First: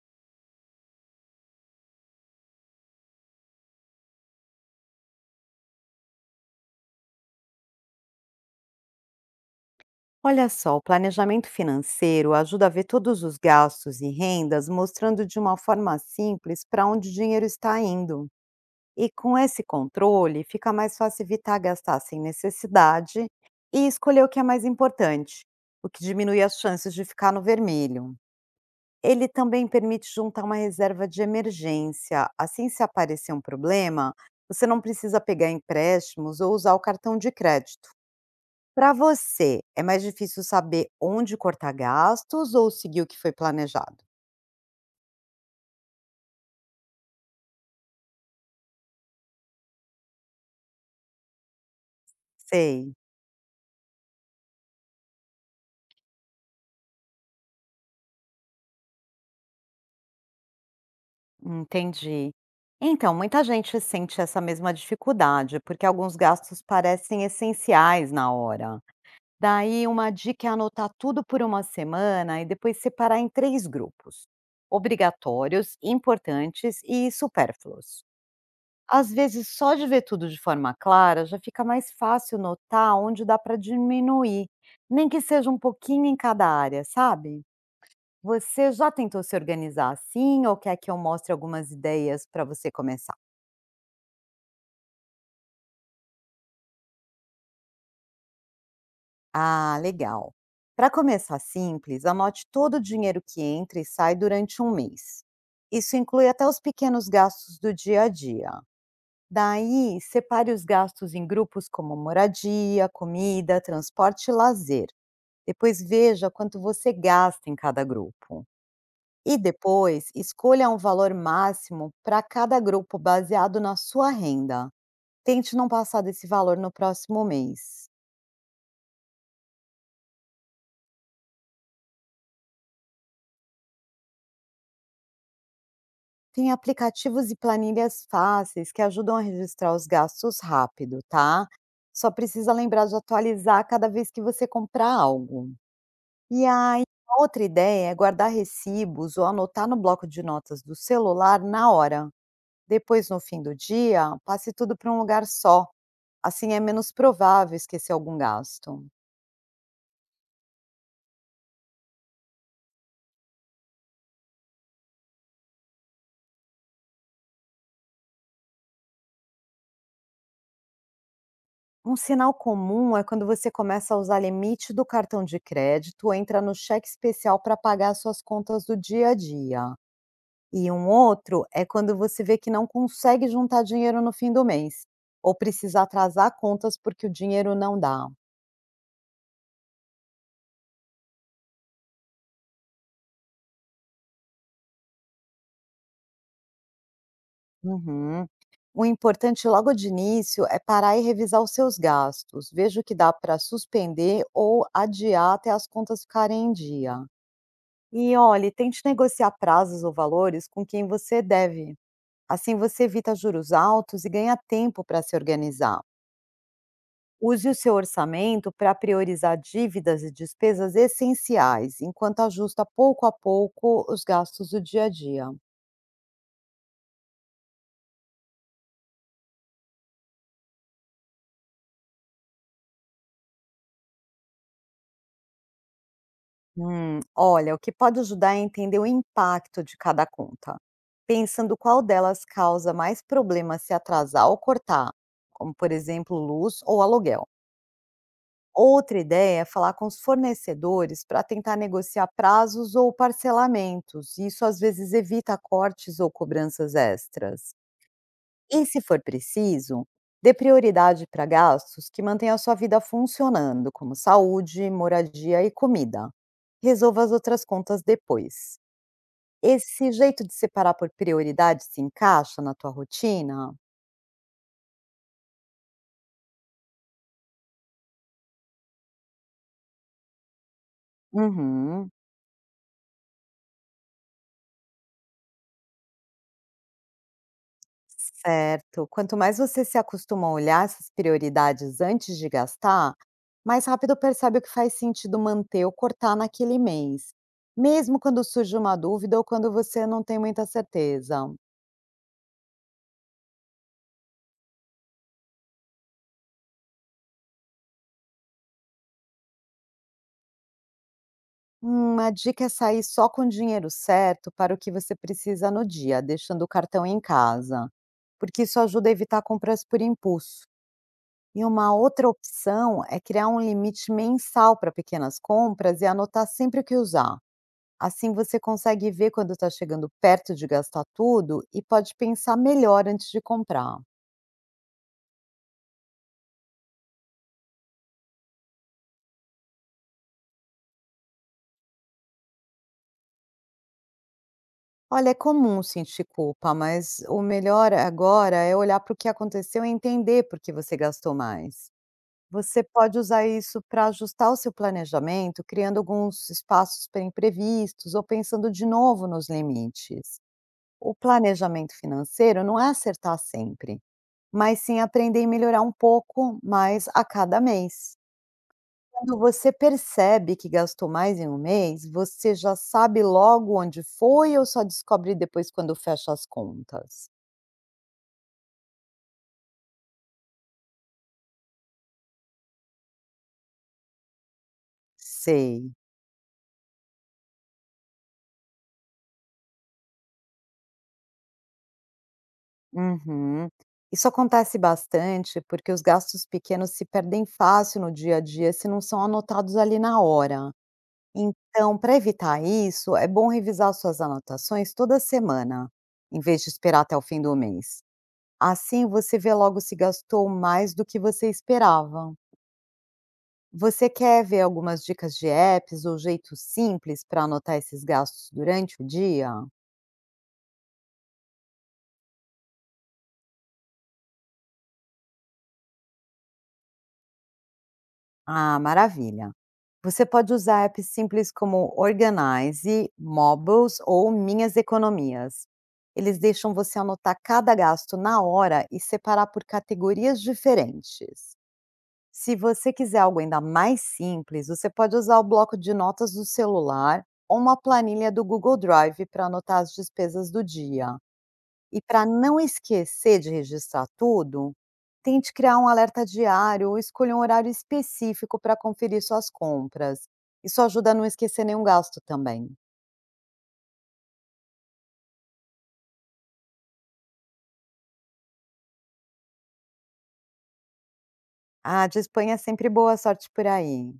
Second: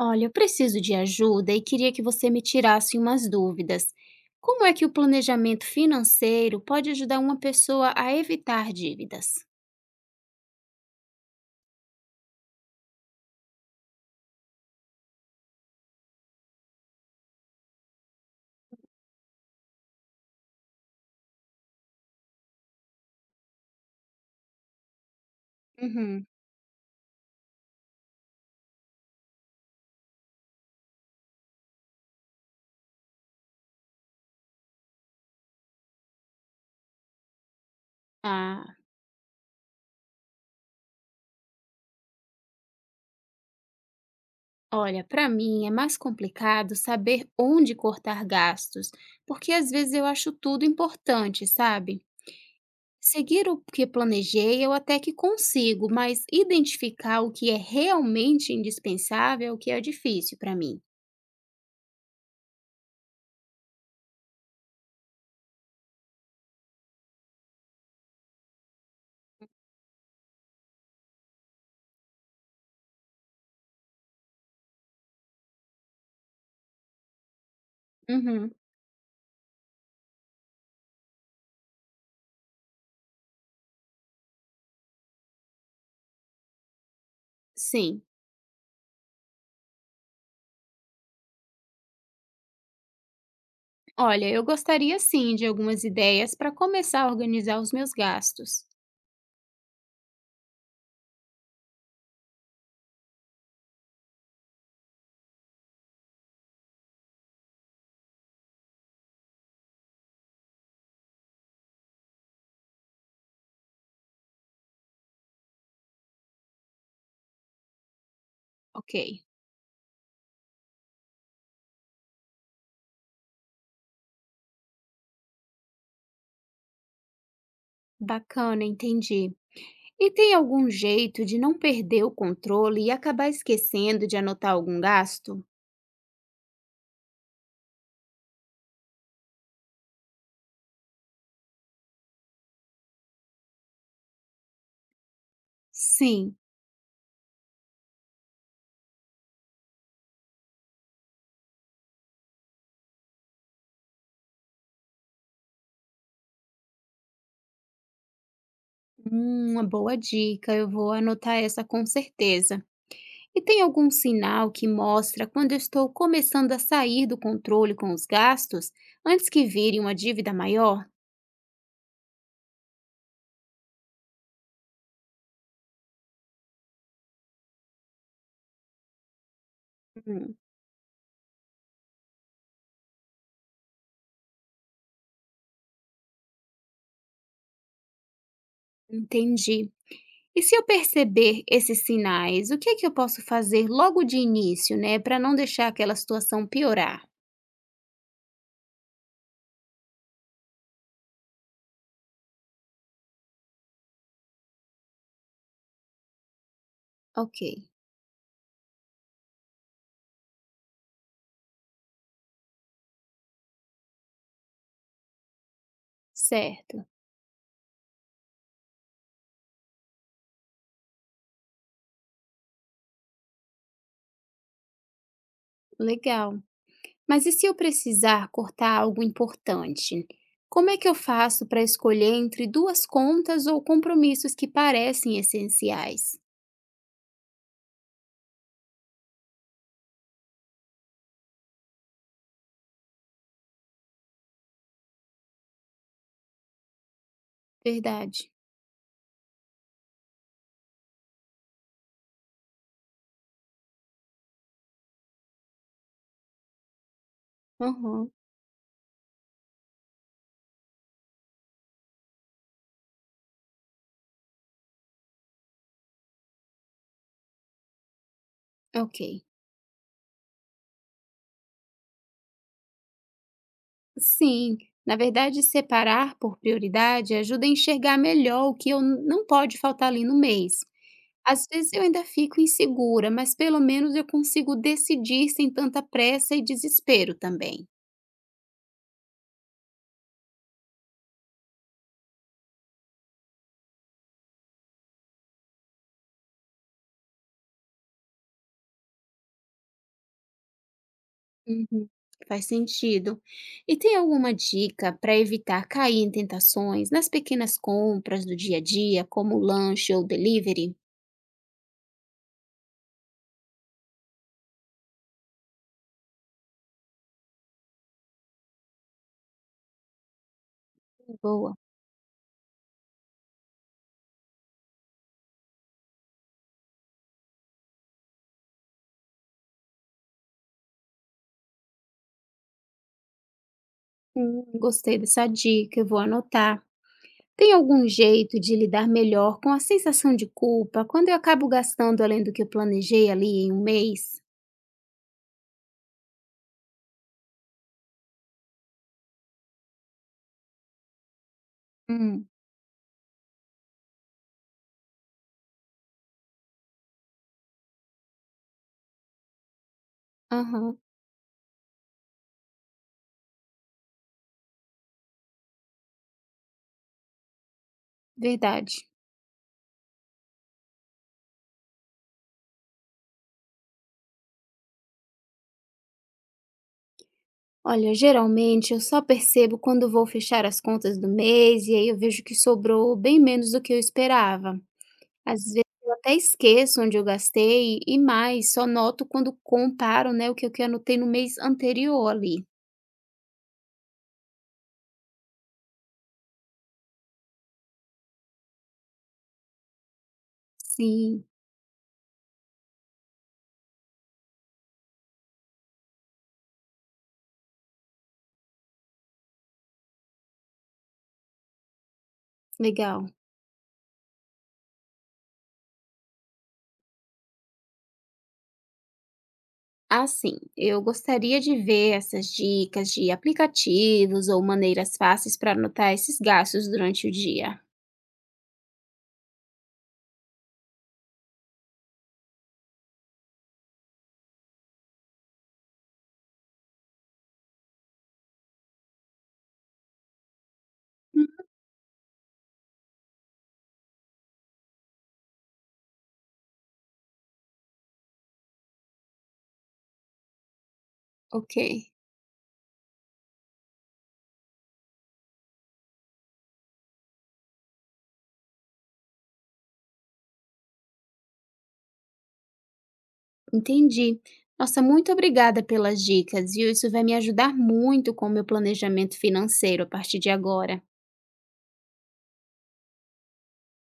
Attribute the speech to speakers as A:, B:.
A: Olha, eu preciso de ajuda e queria que você me tirasse umas dúvidas. Como é que o planejamento financeiro pode ajudar uma pessoa a evitar dívidas?
B: Olha só, o planejamento financeiro ajuda a ver todos os gastos e rendas, mostrando de uma forma simples para onde o dinheiro está indo. E com esse controle, fica mais fácil evitar gastar sem necessidade e escolher o que é mais importante, o que
A: Uhum.
B: diminui as chances de ficar no vermelho. Ele também permite juntar uma reserva de emergência, assim, se aparecer um problema, você não precisa pegar empréstimos ou usar o cartão de crédito.
A: Ah,
B: Para você, é mais difícil saber onde cortar gastos ou seguir o que foi planejado?
A: olha, para mim é mais complicado saber onde cortar gastos, porque às vezes eu acho tudo importante, sabe?
B: Sei,
A: Seguir o que planejei eu até que consigo, mas identificar o que é realmente indispensável, que é difícil para mim.
B: entendi. Então, muita gente sente essa mesma dificuldade, porque alguns gastos parecem essenciais na hora. Daí, uma dica é anotar tudo por uma semana e depois separar em três grupos: obrigatórios, importantes e supérfluos.
A: Uhum.
B: Às vezes, só de ver tudo de forma clara, já fica mais fácil notar onde dá para diminuir, nem que seja um pouquinho em cada área, sabe?
A: Sim.
B: Você já tentou se organizar assim ou quer que eu mostre algumas ideias para você começar?
A: Olha, eu gostaria sim de algumas ideias para começar a organizar os meus gastos.
B: Ah, legal. Para começar simples, anote todo o dinheiro que entra e sai durante um mês. Isso inclui até os pequenos gastos do dia a dia. Daí, separe os gastos em grupos como moradia, comida, transporte e lazer. Depois veja quanto você gasta em cada grupo.
A: Ok,
B: E depois, escolha um valor máximo para cada grupo baseado na sua renda. Tente não passar desse valor no próximo mês.
A: bacana, entendi. E tem algum jeito de não perder o controle e acabar esquecendo de anotar algum gasto?
B: Tem aplicativos e planilhas fáceis que ajudam a registrar os gastos rápido, tá? Só precisa lembrar de atualizar cada vez que você comprar algo.
A: Sim.
B: E aí, outra ideia é guardar recibos ou anotar no bloco de notas do celular na hora. Depois, no fim do dia, passe tudo para um lugar só. Assim é menos provável esquecer algum gasto.
A: Hum, uma boa dica, eu vou anotar essa com certeza. E tem algum sinal que mostra quando eu estou começando a sair do controle com os gastos antes que vire uma dívida maior?
B: Um sinal comum é quando você começa a usar limite do cartão de crédito ou entra no cheque especial para pagar suas contas do dia a dia.
A: Hum,
B: E um outro é quando você vê que não consegue juntar dinheiro no fim do mês, ou precisa atrasar contas porque o dinheiro não dá.
A: entendi. E se eu perceber esses sinais, o que é que eu posso fazer logo de início, né, para não deixar aquela situação piorar?
B: Uhum. O importante logo de início é parar e revisar os seus gastos. Veja o que dá para suspender ou adiar até as contas ficarem em dia.
A: Ok,
B: E olhe, tente negociar prazos ou valores com quem você deve. Assim você evita juros altos e ganha tempo para se organizar.
A: certo,
B: Use o seu orçamento para priorizar dívidas e despesas essenciais, enquanto ajusta pouco a pouco os gastos do dia a dia.
A: legal. Mas e se eu precisar cortar algo importante? Como é que eu faço para escolher entre duas contas ou compromissos que parecem essenciais?
B: Olha, o que pode ajudar é entender o impacto de cada conta, pensando qual delas causa mais problema se atrasar ou cortar, como por exemplo, luz ou aluguel.
A: Verdade.
B: Outra ideia é falar com os fornecedores para tentar negociar prazos ou parcelamentos. Isso às vezes evita cortes ou cobranças extras.
A: Uhum,
B: E, se for preciso, dê prioridade para gastos que mantenham a sua vida funcionando, como saúde, moradia e comida. Resolva as outras contas depois.
A: ok.
B: Esse jeito de separar por prioridade se encaixa na tua rotina?
A: Sim, na verdade, separar por prioridade ajuda a enxergar melhor o que eu não pode faltar ali no mês. Às vezes eu
B: Uhum.
A: ainda fico insegura, mas pelo menos eu consigo decidir sem tanta pressa e desespero também.
B: Certo. Quanto mais você se acostuma a olhar essas prioridades antes de gastar, mais rápido percebe o que faz sentido manter ou cortar naquele mês, mesmo quando surge uma dúvida ou quando você não tem muita certeza.
A: Uhum. Faz sentido. E tem alguma dica para evitar cair em tentações nas pequenas compras do dia a dia, como lanche ou delivery?
B: Uma dica é sair só com o dinheiro certo para o que você precisa no dia, deixando o cartão em casa, porque isso ajuda a evitar compras por impulso. E
A: Boa.
B: uma outra opção é criar um limite mensal para pequenas compras e anotar sempre o que usar. Assim você consegue ver quando está chegando perto de gastar tudo e pode pensar melhor antes de comprar.
A: Gostei dessa dica, eu vou anotar. Tem algum jeito de lidar melhor com a sensação de culpa quando eu acabo gastando além do que eu planejei ali em um mês?
B: Olha, é comum sentir culpa, mas o melhor agora é olhar para o que aconteceu e entender por que você gastou mais.
A: Hum,
B: Você pode usar isso para ajustar o seu planejamento, criando alguns espaços para imprevistos ou pensando de novo nos limites.
A: aham,
B: O planejamento financeiro não é acertar sempre, mas sim aprender e melhorar um pouco mais a cada mês.
A: verdade.
B: Quando você percebe que gastou mais em um mês, você já sabe logo onde foi ou só descobre depois quando fecha as contas?
A: Olha, geralmente eu só percebo quando vou fechar as contas do mês e aí eu vejo que sobrou bem menos do que eu esperava. Às vezes
B: Sei.
A: eu até esqueço onde eu gastei e mais, só noto quando comparo, né, o que eu que anotei no mês anterior ali.
B: Uhum. Isso acontece bastante porque os gastos pequenos se perdem fácil no dia a dia se não são anotados ali na hora.
A: Sim,
B: Então, para evitar isso, é bom revisar suas anotações toda semana, em vez de esperar até o fim do mês. Assim, você vê logo se gastou mais do que você esperava.
A: legal.
B: Você quer ver algumas dicas de apps ou jeitos simples para anotar esses gastos durante o dia?
A: Assim, eu gostaria de ver essas dicas de aplicativos ou maneiras fáceis para anotar esses gastos durante o dia.
B: Ah, maravilha! Você pode usar apps simples como Organize, Mobles ou Minhas Economias. Eles deixam você anotar cada gasto na hora e separar por categorias
A: Hum,
B: diferentes. Se você quiser algo ainda mais simples, você pode usar o bloco de notas do celular ou uma planilha do Google Drive para anotar as despesas do dia.
A: ok.
B: E para não esquecer de registrar tudo, tente criar um alerta diário ou escolha um horário específico para conferir suas compras. Isso ajuda a não esquecer nenhum gasto também.
A: Entendi. Nossa, muito obrigada pelas dicas, viu? Isso vai me ajudar muito com o meu planejamento financeiro a partir de agora.
B: Ah, de disponha sempre boa sorte por aí.